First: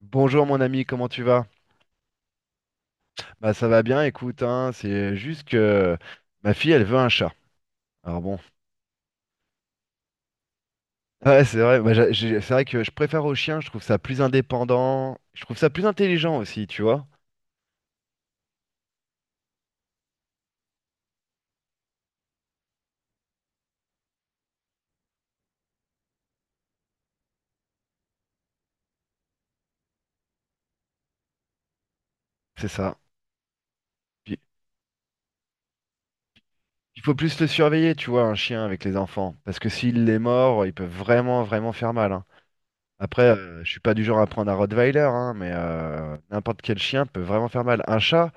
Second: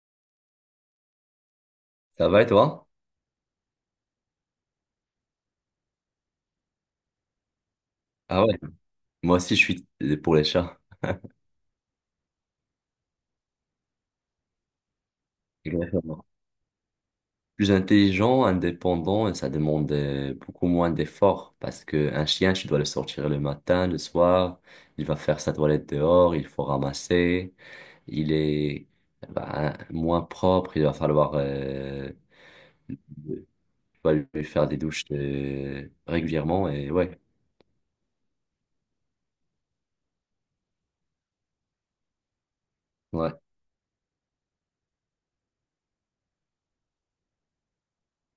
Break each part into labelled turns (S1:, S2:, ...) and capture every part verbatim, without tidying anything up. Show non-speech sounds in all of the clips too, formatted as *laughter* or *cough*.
S1: Bonjour mon ami, comment tu vas?
S2: Ça va et toi?
S1: Bah ça va bien, écoute, hein, c'est juste que ma fille elle veut un chat. Alors bon,
S2: Ah ouais, moi aussi je suis pour les chats.
S1: *laughs* ouais c'est vrai, bah, j'a- j'ai- c'est vrai que je préfère au chien, je trouve ça plus indépendant, je trouve ça plus
S2: Exactement.
S1: intelligent aussi, tu vois,
S2: Plus intelligent, indépendant et ça demande euh, beaucoup moins d'efforts parce qu'un chien, tu dois le sortir le matin, le soir, il va faire sa toilette dehors, il faut ramasser, il est bah, moins propre, il va falloir euh,
S1: c'est ça.
S2: tu vas
S1: Puis,
S2: lui faire des douches euh, régulièrement et
S1: il faut
S2: ouais.
S1: plus le surveiller, tu vois, un chien avec les enfants, parce que s'il est mort, il peut vraiment vraiment faire mal, hein. Après,
S2: Ouais.
S1: euh, je suis pas du genre à prendre un Rottweiler, hein, mais euh, n'importe quel chien peut vraiment faire mal. Un chat,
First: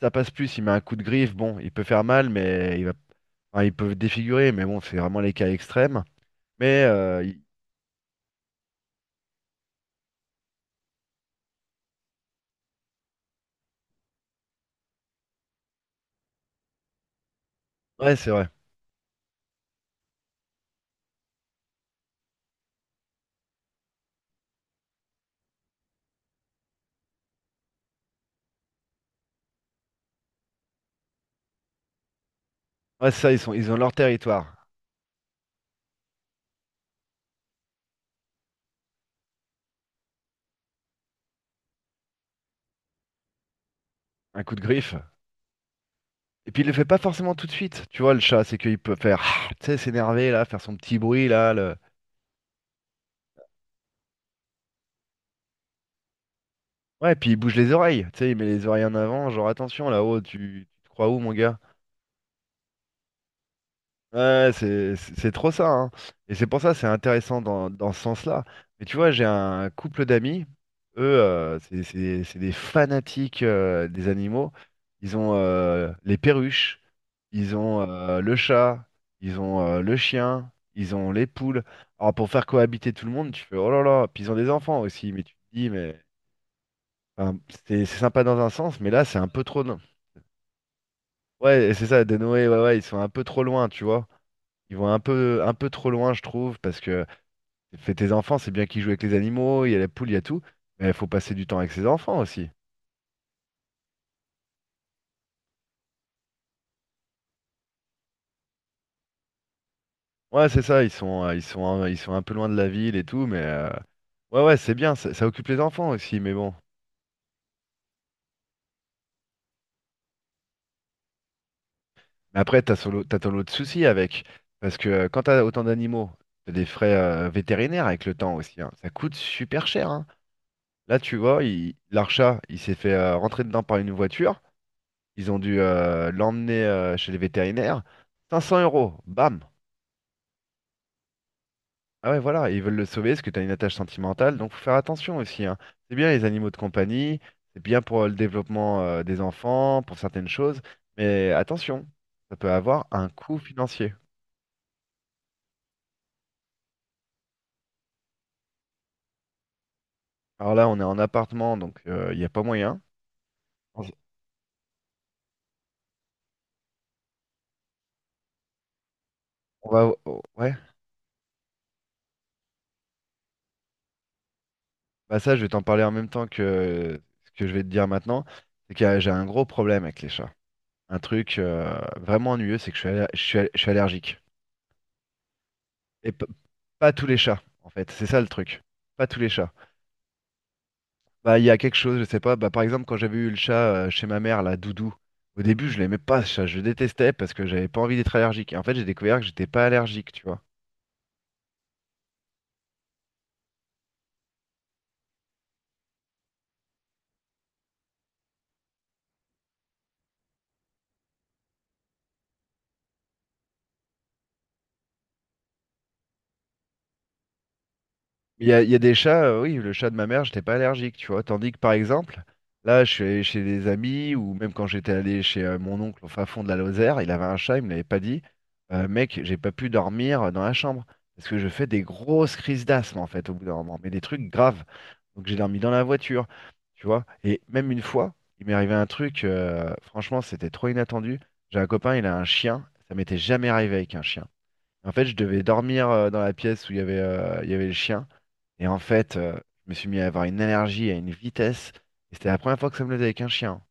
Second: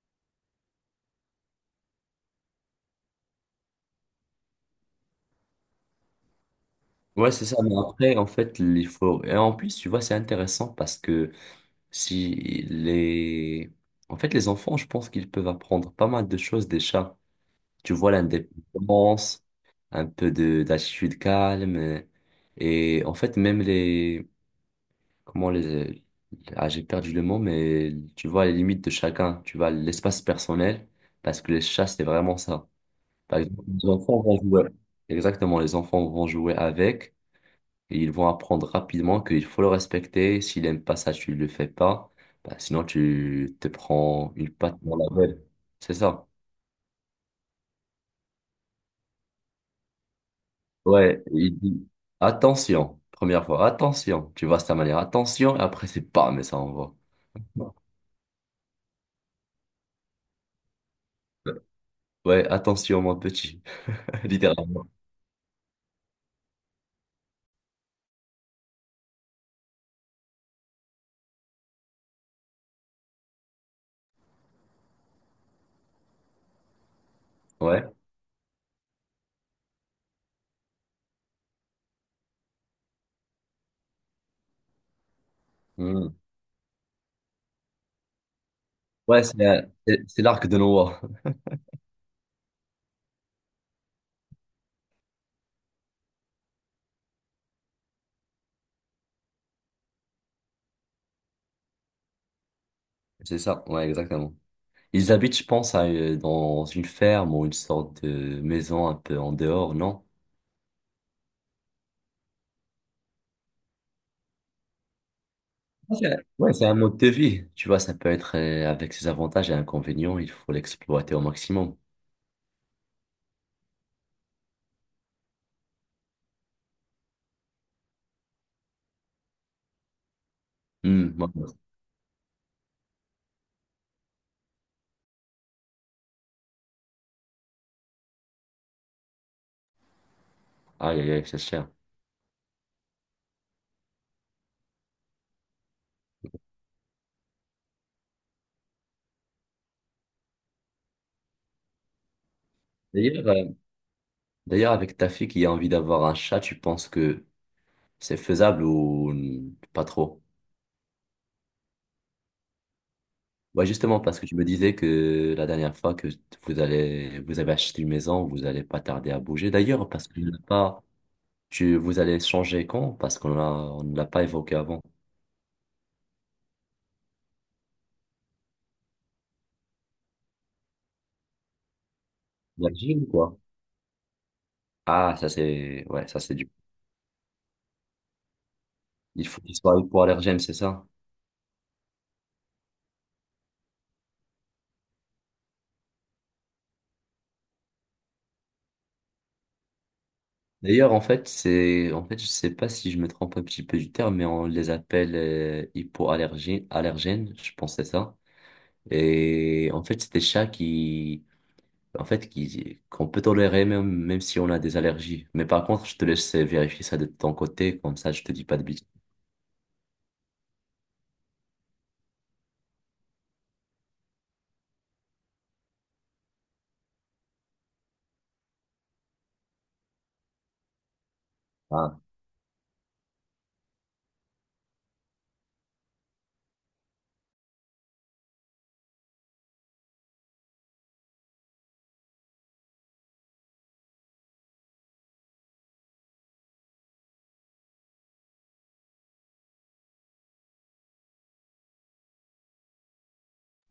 S1: ça passe plus, il met un coup de griffe, bon, il peut faire mal, mais il va. Enfin, ils peuvent défigurer, mais bon, c'est vraiment les cas extrêmes. Mais euh,
S2: Ouais,
S1: ils-
S2: c'est ça. Mais après, en fait, il faut. Et en plus, tu vois, c'est intéressant parce que Si les... en fait, les enfants, je pense qu'ils peuvent apprendre pas mal de choses des chats. Tu vois
S1: ouais, c'est vrai.
S2: l'indépendance, un peu de d'attitude calme. euh, Et en fait, même les... Comment les... Ah, j'ai perdu le mot, mais tu vois les limites de chacun. Tu vois l'espace personnel, parce que les chats, c'est vraiment ça.
S1: Ouais, c'est ça, ils
S2: Par
S1: sont,
S2: exemple,
S1: ils ont
S2: les
S1: leur
S2: enfants vont
S1: territoire.
S2: jouer. Exactement, les enfants vont jouer avec. Et ils vont apprendre rapidement qu'il faut le respecter. S'il n'aime pas ça, tu ne le fais pas. Bah, sinon, tu te prends
S1: Un
S2: une
S1: coup de
S2: patte
S1: griffe.
S2: dans la gueule. C'est ça.
S1: Et puis il le fait pas forcément tout de suite. Tu vois, le chat, c'est qu'il peut faire, ah tu sais, s'énerver là, faire son petit
S2: Ouais,
S1: bruit là.
S2: il
S1: Le...
S2: dit attention, première fois, attention. Tu vois, c'est ta manière, attention. Et après, c'est pas, mais ça envoie.
S1: Ouais, puis il bouge les oreilles. Tu sais, il met les oreilles en avant, genre attention là-haut, tu, tu te crois où, mon gars?
S2: Ouais, attention, mon petit. *laughs*
S1: Ouais,
S2: Littéralement.
S1: c'est c'est- c'est trop ça, hein. Et c'est pour ça, c'est intéressant dans, dans ce sens-là. Mais tu vois, j'ai un couple d'amis, eux, euh, c'est c'est- c'est des fanatiques euh, des animaux. Ils ont euh, les perruches, ils ont
S2: Ouais.
S1: euh, le chat, ils ont euh, le chien, ils ont les poules. Alors pour faire cohabiter tout le monde, tu fais oh là là, puis ils ont des enfants aussi, mais tu te dis, mais
S2: Hmm.
S1: enfin, c'est c'est sympa dans un sens, mais là, c'est
S2: Ouais,
S1: un
S2: c'est
S1: peu trop,
S2: euh,
S1: non.
S2: c'est- c'est l'arc de Noah.
S1: Ouais, c'est ça, des Noé, ouais, ouais, ils sont un peu trop loin, tu vois. Ils vont un peu, un peu trop loin, je trouve, parce que fais tes enfants, c'est bien qu'ils jouent avec les animaux, il y a la poule, il y a tout, mais il faut passer du temps avec ses enfants aussi.
S2: C'est ça, ouais, exactement. Ils habitent, je pense, à, euh, dans une ferme ou une sorte de maison un peu en dehors, non?
S1: Ouais, c'est ça, ils sont, euh, ils sont, un- ils sont un peu loin de la ville et tout, mais euh, ouais, ouais, c'est bien, ça, ça occupe les enfants
S2: C'est
S1: aussi, mais
S2: Ouais,
S1: bon.
S2: c'est un mode de vie. Tu vois, ça peut être euh, avec ses avantages et inconvénients, il faut l'exploiter au maximum.
S1: Mais après, t'as solo, t'as ton lot de soucis avec, parce que euh, quand t'as autant d'animaux, t'as des frais euh, vétérinaires avec le temps aussi, hein. Ça coûte super cher, hein. Là,
S2: Hmm,
S1: tu
S2: ouais.
S1: vois, il- l'archat, il s'est fait euh, rentrer dedans par une voiture. Ils ont dû euh, l'emmener euh, chez les vétérinaires. cinq cents euros, bam.
S2: Aïe, aïe, aïe, c'est cher.
S1: Ah ouais, voilà, ils veulent le sauver parce que tu as une attache sentimentale, donc faut faire attention aussi, hein. C'est bien les animaux de compagnie, c'est bien pour euh, le développement euh, des enfants, pour certaines choses, mais attention, ça peut avoir un
S2: D'ailleurs,
S1: coût
S2: euh,
S1: financier.
S2: d'ailleurs, avec ta fille qui a envie d'avoir un chat, tu penses que c'est faisable ou n- pas trop?
S1: Alors là, on est en appartement, donc euh, il n'y a pas moyen.
S2: Ouais,
S1: On
S2: justement, parce que tu me disais que la dernière fois que vous allez, vous avez acheté une maison, vous allez pas tarder à bouger.
S1: on
S2: D'ailleurs,
S1: va,
S2: parce que
S1: oh, ouais,
S2: pas, tu, vous allez changer quand? Parce qu'on a, on ne l'a pas évoqué avant.
S1: bah ça, je vais t'en parler en même temps que ce que je vais te dire maintenant, c'est que euh, j'ai un gros problème avec les chats. Un truc euh, vraiment ennuyeux,
S2: La
S1: c'est que je suis,
S2: gym,
S1: aller- je
S2: quoi.
S1: suis, je suis allergique.
S2: Ah, ça c'est, ouais,
S1: Et
S2: ça
S1: p-
S2: c'est du.
S1: pas tous les chats, en fait. C'est ça le truc. Pas tous
S2: Il
S1: les
S2: faut
S1: chats.
S2: disparaître pour allergène, c'est ça?
S1: Bah, il y a quelque chose, je sais pas. Bah, par exemple, quand j'avais eu le chat euh, chez ma mère, là, Doudou, au début, je l'aimais pas, ce chat. Je le détestais parce que j'avais pas envie d'être allergique. Et en fait, j'ai découvert que j'étais pas allergique, tu vois.
S2: D'ailleurs, en fait, c'est, en fait, je sais pas si je me trompe un petit peu du terme, mais on les appelle euh, hypoallergènes, allergènes, je pense que c'est ça. Et en fait, c'est des chats qui, en fait, qui, qu'on peut tolérer même, même si on a des allergies. Mais par contre, je te laisse vérifier ça de ton côté, comme ça, je te dis
S1: Il y
S2: pas
S1: a,
S2: de
S1: il y a
S2: bêtises.
S1: des chats, euh, oui, le chat de ma mère, j'étais pas allergique, tu vois. Tandis que par exemple, là, je suis allé chez des amis, ou même quand j'étais allé chez euh, mon oncle au fin fond de la Lozère, il avait un chat, il me l'avait pas dit. Euh, mec, j'ai pas pu dormir euh, dans la chambre. Parce que je fais des
S2: Ah,
S1: grosses crises d'asthme, en fait, au bout d'un moment, mais des trucs graves. Donc j'ai dormi dans la voiture, tu vois. Et même une fois, il m'est arrivé un truc, euh, franchement, c'était trop inattendu. J'ai un copain, il a un chien. Ça m'était jamais arrivé avec un chien. En fait, je devais dormir euh, dans la pièce où il y avait, euh, il y avait le chien. Et en fait, euh, je me suis mis à avoir une allergie à une vitesse. Et c'était la première fois que ça me le faisait avec un chien.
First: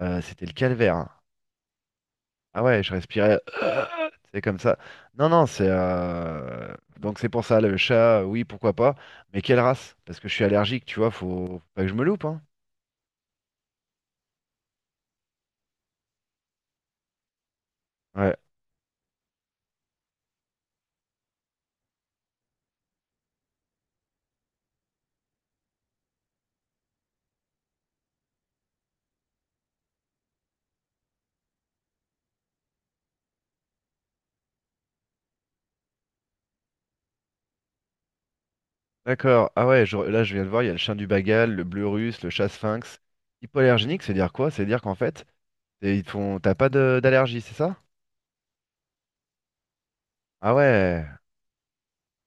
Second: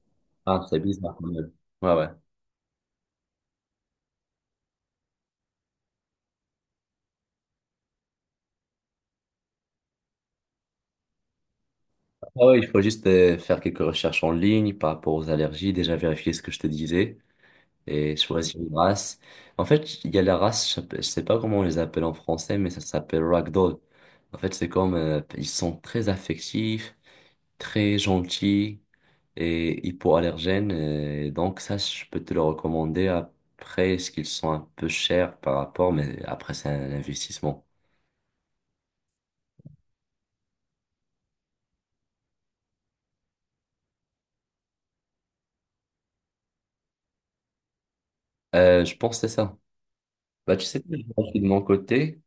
S1: Euh, c'était le
S2: ah, c'est
S1: calvaire, hein.
S2: bizarre quand même. Ouais, ouais.
S1: Ah ouais, je respirais. *clears throat* C'est comme ça. Non, non, c'est. euh, Donc c'est pour ça, le chat, euh, oui, pourquoi pas. Mais quelle race? Parce que je suis allergique, tu vois, faut, faut pas que je me loupe, hein.
S2: Ah ouais, il faut juste euh, faire quelques recherches en ligne par rapport aux allergies, déjà vérifier ce que je te disais. Et
S1: Ouais,
S2: choisis une race. En fait, il y a la race, je sais je sais pas comment on les appelle en français, mais ça s'appelle ragdoll. En fait, c'est comme, euh, ils sont très affectifs, très gentils et hypoallergènes. euh, Et donc ça, je peux te le recommander après, ce qu'ils sont un peu chers par rapport, mais après, c'est un investissement.
S1: d'accord. Ah ouais, je- là, je viens de voir, il y a le chien du Bagal, le bleu russe, le chat sphinx. Hypoallergénique, c'est dire quoi? C'est dire qu'en fait, t'es- ils te font... t'as pas de- d'allergie, c'est ça?
S2: Euh, je pense que c'est ça.
S1: Ah
S2: Bah, tu sais, je
S1: ouais,
S2: suis de mon côté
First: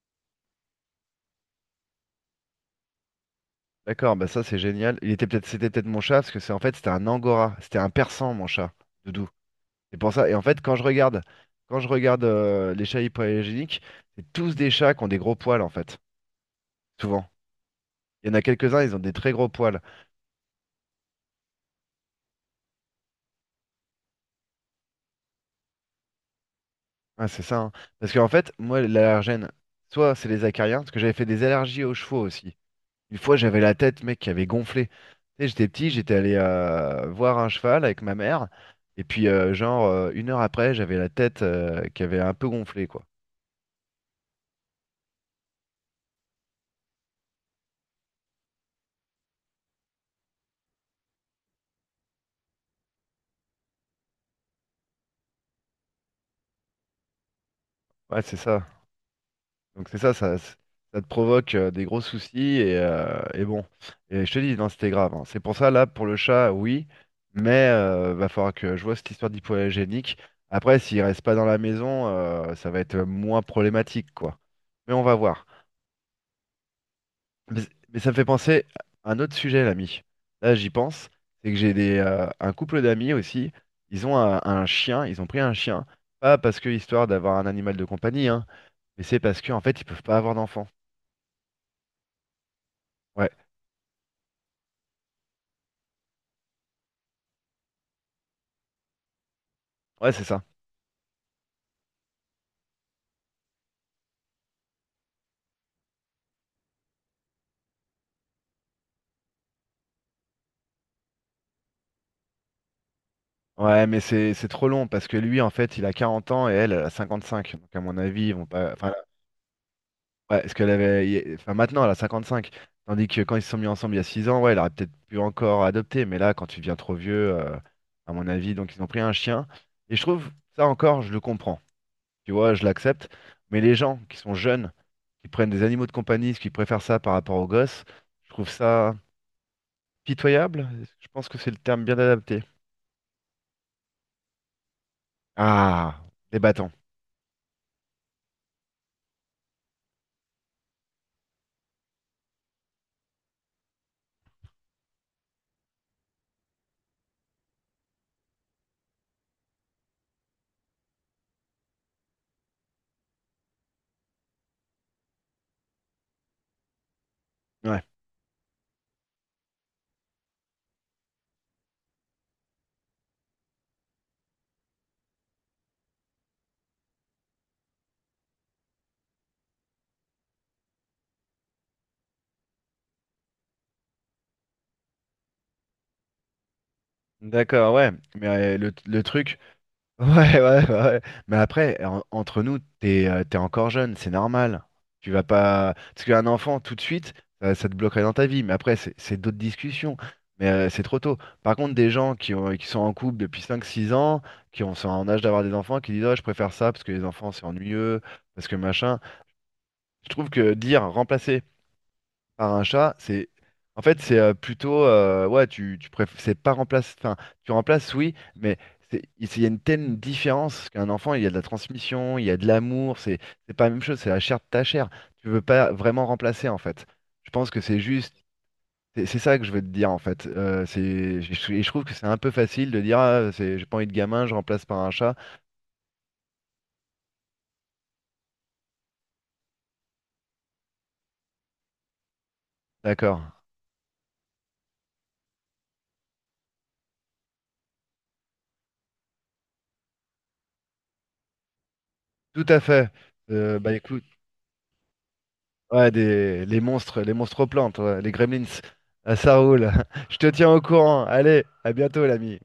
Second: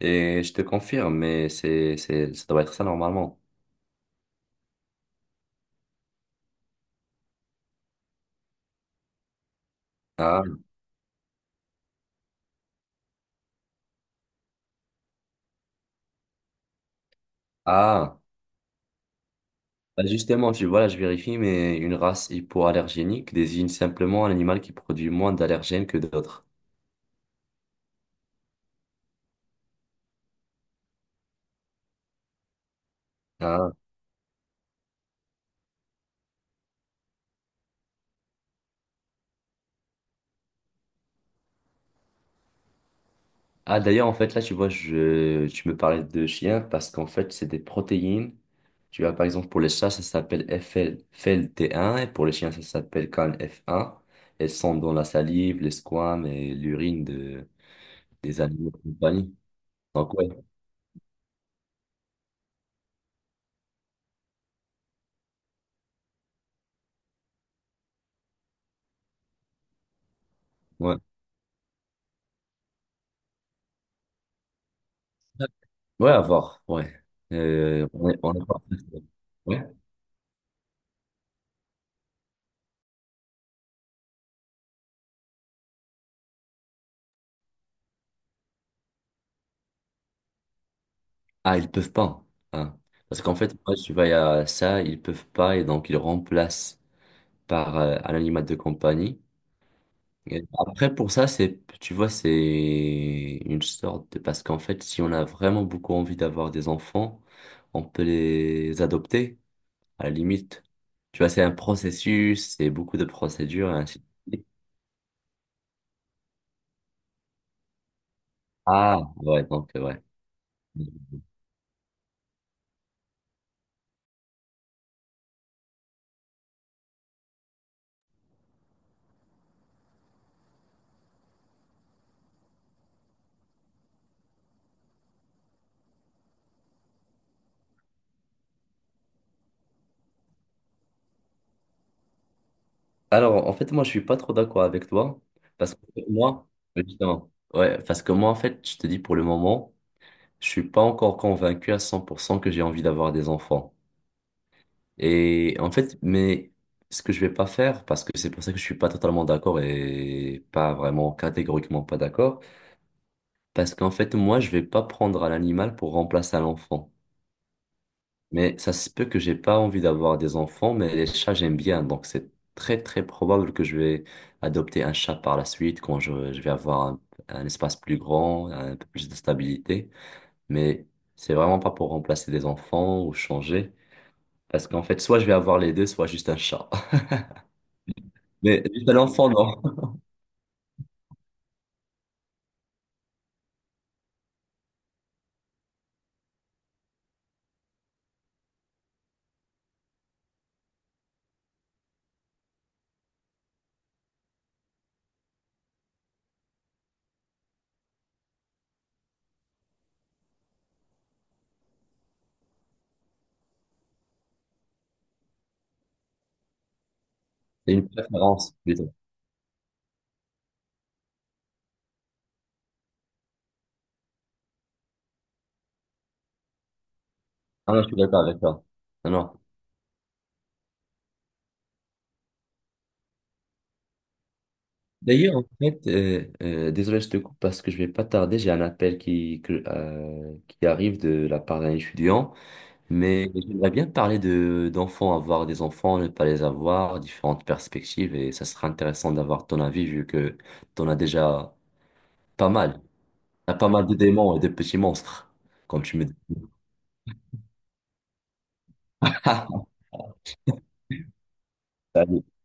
S2: et je te confirme, mais c'est, c'est, ça doit être ça normalement.
S1: d'accord, bah ça c'est génial. Il était peut-être, c'était peut-être mon chat, parce que c'est en fait c'était un angora, c'était un persan mon chat, Doudou. C'est pour ça. Et en
S2: Ah,
S1: fait quand je regarde, quand je regarde euh, les chats hypoallergéniques, c'est tous des chats qui ont des gros poils en fait, souvent.
S2: ah.
S1: Il y en a quelques-uns, ils ont des très gros poils.
S2: Bah, justement, je, voilà, je vérifie, mais une race hypoallergénique désigne simplement un animal qui produit moins d'allergènes que d'autres.
S1: Ah, c'est ça, hein. Parce qu'en fait, moi l'allergène, soit c'est les acariens, parce que j'avais fait des allergies aux chevaux aussi. Une fois, j'avais
S2: Ah,
S1: la tête, mec, qui avait gonflé. Tu sais, j'étais petit, j'étais allé euh, voir un cheval avec ma mère. Et puis, euh, genre, euh, une heure après, j'avais la tête euh, qui avait un peu gonflé, quoi.
S2: ah, d'ailleurs, en fait, là, tu vois, je, tu me parlais de chiens parce qu'en fait, c'est des protéines. Tu vois, par exemple, pour les chats, ça s'appelle F L T un et pour les chiens, ça s'appelle C A N F un. Elles sont dans la salive, les squames et l'urine de,
S1: Ouais, c'est
S2: des
S1: ça.
S2: animaux de compagnie.
S1: Donc, c'est
S2: Donc,
S1: ça,
S2: ouais,
S1: ça, c- ça te provoque euh, des gros soucis. Et, euh, et bon. Et je te dis, non, c'était grave, hein. C'est pour ça, là, pour le chat, oui. Mais euh, va falloir que je vois cette histoire d'hypoallergénique. Après,
S2: ouais.
S1: s'il reste pas dans la maison, euh, ça va être euh, moins problématique, quoi. Mais on va voir.
S2: Ouais, à voir, ouais.
S1: Mais,
S2: Euh,
S1: mais ça
S2: on
S1: me
S2: est,
S1: fait
S2: on est pas...
S1: penser
S2: Ouais.
S1: à un autre sujet,
S2: Ouais.
S1: l'ami. Là, j'y pense. C'est que j'ai des, euh, un couple d'amis aussi. Ils ont un, un chien. Ils ont pris un chien. Pas parce que histoire d'avoir un animal de compagnie, hein, mais c'est parce que en fait, ils peuvent pas avoir d'enfant.
S2: Ah, ils peuvent pas. Hein. Parce
S1: Ouais,
S2: qu'en fait, moi, tu vas à ça, ils peuvent pas et donc ils remplacent par euh, un animal de compagnie.
S1: ouais, c'est
S2: Et
S1: ça.
S2: après, pour ça, c'est, tu vois, c'est une sorte de... Parce qu'en fait, si on a vraiment beaucoup envie d'avoir des enfants, on peut les adopter, à la limite. Tu vois, c'est un processus, c'est beaucoup de procédures et
S1: Ouais, mais
S2: ainsi de
S1: c'est
S2: suite.
S1: c'est trop long parce que lui, en fait, il a quarante ans et elle, elle a cinq. Donc, à mon avis, ils vont pas. Enfin,
S2: Ah, ouais, donc, ouais.
S1: ouais, parce qu'elle avait. il- Enfin, maintenant, elle a cinquante-cinq. Tandis que quand ils se sont mis ensemble il y a six ans, ouais, elle aurait peut-être pu encore adopter. Mais là, quand tu deviens trop vieux, euh, à mon avis, donc ils ont pris un chien. Et je trouve, ça encore, je le comprends. Tu vois, je l'accepte. Mais les gens qui sont jeunes, qui prennent des animaux de compagnie, qui préfèrent ça par rapport aux gosses, je trouve ça pitoyable. Je pense que c'est le terme bien adapté.
S2: Alors, en fait, moi, je suis pas trop d'accord avec toi. Parce que
S1: Ah, les
S2: moi,
S1: bâtons.
S2: justement, ouais, parce que moi, en fait, je te dis pour le moment, je suis pas encore convaincu à cent pour cent que j'ai envie d'avoir des enfants. Et en fait, mais ce que je vais pas faire, parce que c'est pour ça que je suis pas totalement d'accord et pas vraiment catégoriquement pas d'accord, parce qu'en fait, moi, je vais pas prendre à l'animal pour remplacer à l'enfant.
S1: Ouais.
S2: Mais ça se peut que j'ai pas envie d'avoir des enfants, mais les chats, j'aime bien. Donc, c'est très, très probable que je vais adopter un chat par la suite quand je, je vais avoir un, un espace plus grand, un peu plus de stabilité. Mais c'est vraiment pas pour remplacer des enfants ou changer. Parce qu'en fait, soit je vais avoir les deux, soit juste un chat. *laughs*
S1: D'accord, ouais. Mais euh,
S2: Mais
S1: le,
S2: juste un
S1: le
S2: enfant,
S1: truc.
S2: non.
S1: Ouais, ouais, ouais, ouais. Mais après, en- entre nous, t'es, euh, t'es encore jeune, c'est normal. Tu vas pas. Parce qu'un enfant, tout de suite, ça, ça te bloquerait dans ta vie. Mais après, c'est c'est d'autres discussions. Mais euh, c'est trop tôt. Par contre, des gens qui ont, qui sont en couple depuis cinq, six ans, qui ont, sont en âge d'avoir des enfants, qui disent, oh, je préfère ça parce que les enfants, c'est ennuyeux, parce que machin. Je trouve que dire remplacer par un chat, c'est en fait c'est euh, plutôt euh, ouais tu tu préf- c'est pas remplace, enfin tu
S2: C'est une
S1: remplaces oui
S2: préférence,
S1: mais
S2: plutôt.
S1: c'est il c'est- il y a une telle différence parce qu'un enfant il y a de la transmission il y a de l'amour, c'est c'est pas la même chose, c'est la chair de ta chair, tu veux pas vraiment remplacer en fait, je pense que
S2: Ah
S1: c'est
S2: non, je suis d'accord
S1: juste,
S2: avec toi.
S1: c'est
S2: Non,
S1: c'est
S2: non.
S1: ça que je veux te dire en fait. Euh, c'est je, et je trouve que c'est un peu facile de dire ah, c'est j'ai pas envie de gamin je remplace par un chat.
S2: D'ailleurs, en fait, euh, euh, désolé, je te coupe parce que je vais pas tarder. J'ai un appel qui, que- euh, qui arrive de la part d'un étudiant, mais
S1: D'accord,
S2: j'aimerais bien parler de, d'enfants, avoir des enfants, ne pas les avoir, différentes perspectives, et ça sera intéressant d'avoir ton avis vu que tu en as déjà
S1: tout
S2: pas
S1: à
S2: mal.
S1: fait.
S2: T'as
S1: Euh,
S2: pas
S1: bah
S2: mal de
S1: écoute,
S2: démons et de petits monstres, comme
S1: ouais,
S2: tu me dis.
S1: des... les monstres, les monstres plantes, ouais, les gremlins. Ah, ça roule. *laughs* Je te tiens au courant. Allez, à bientôt,
S2: *laughs*
S1: l'ami.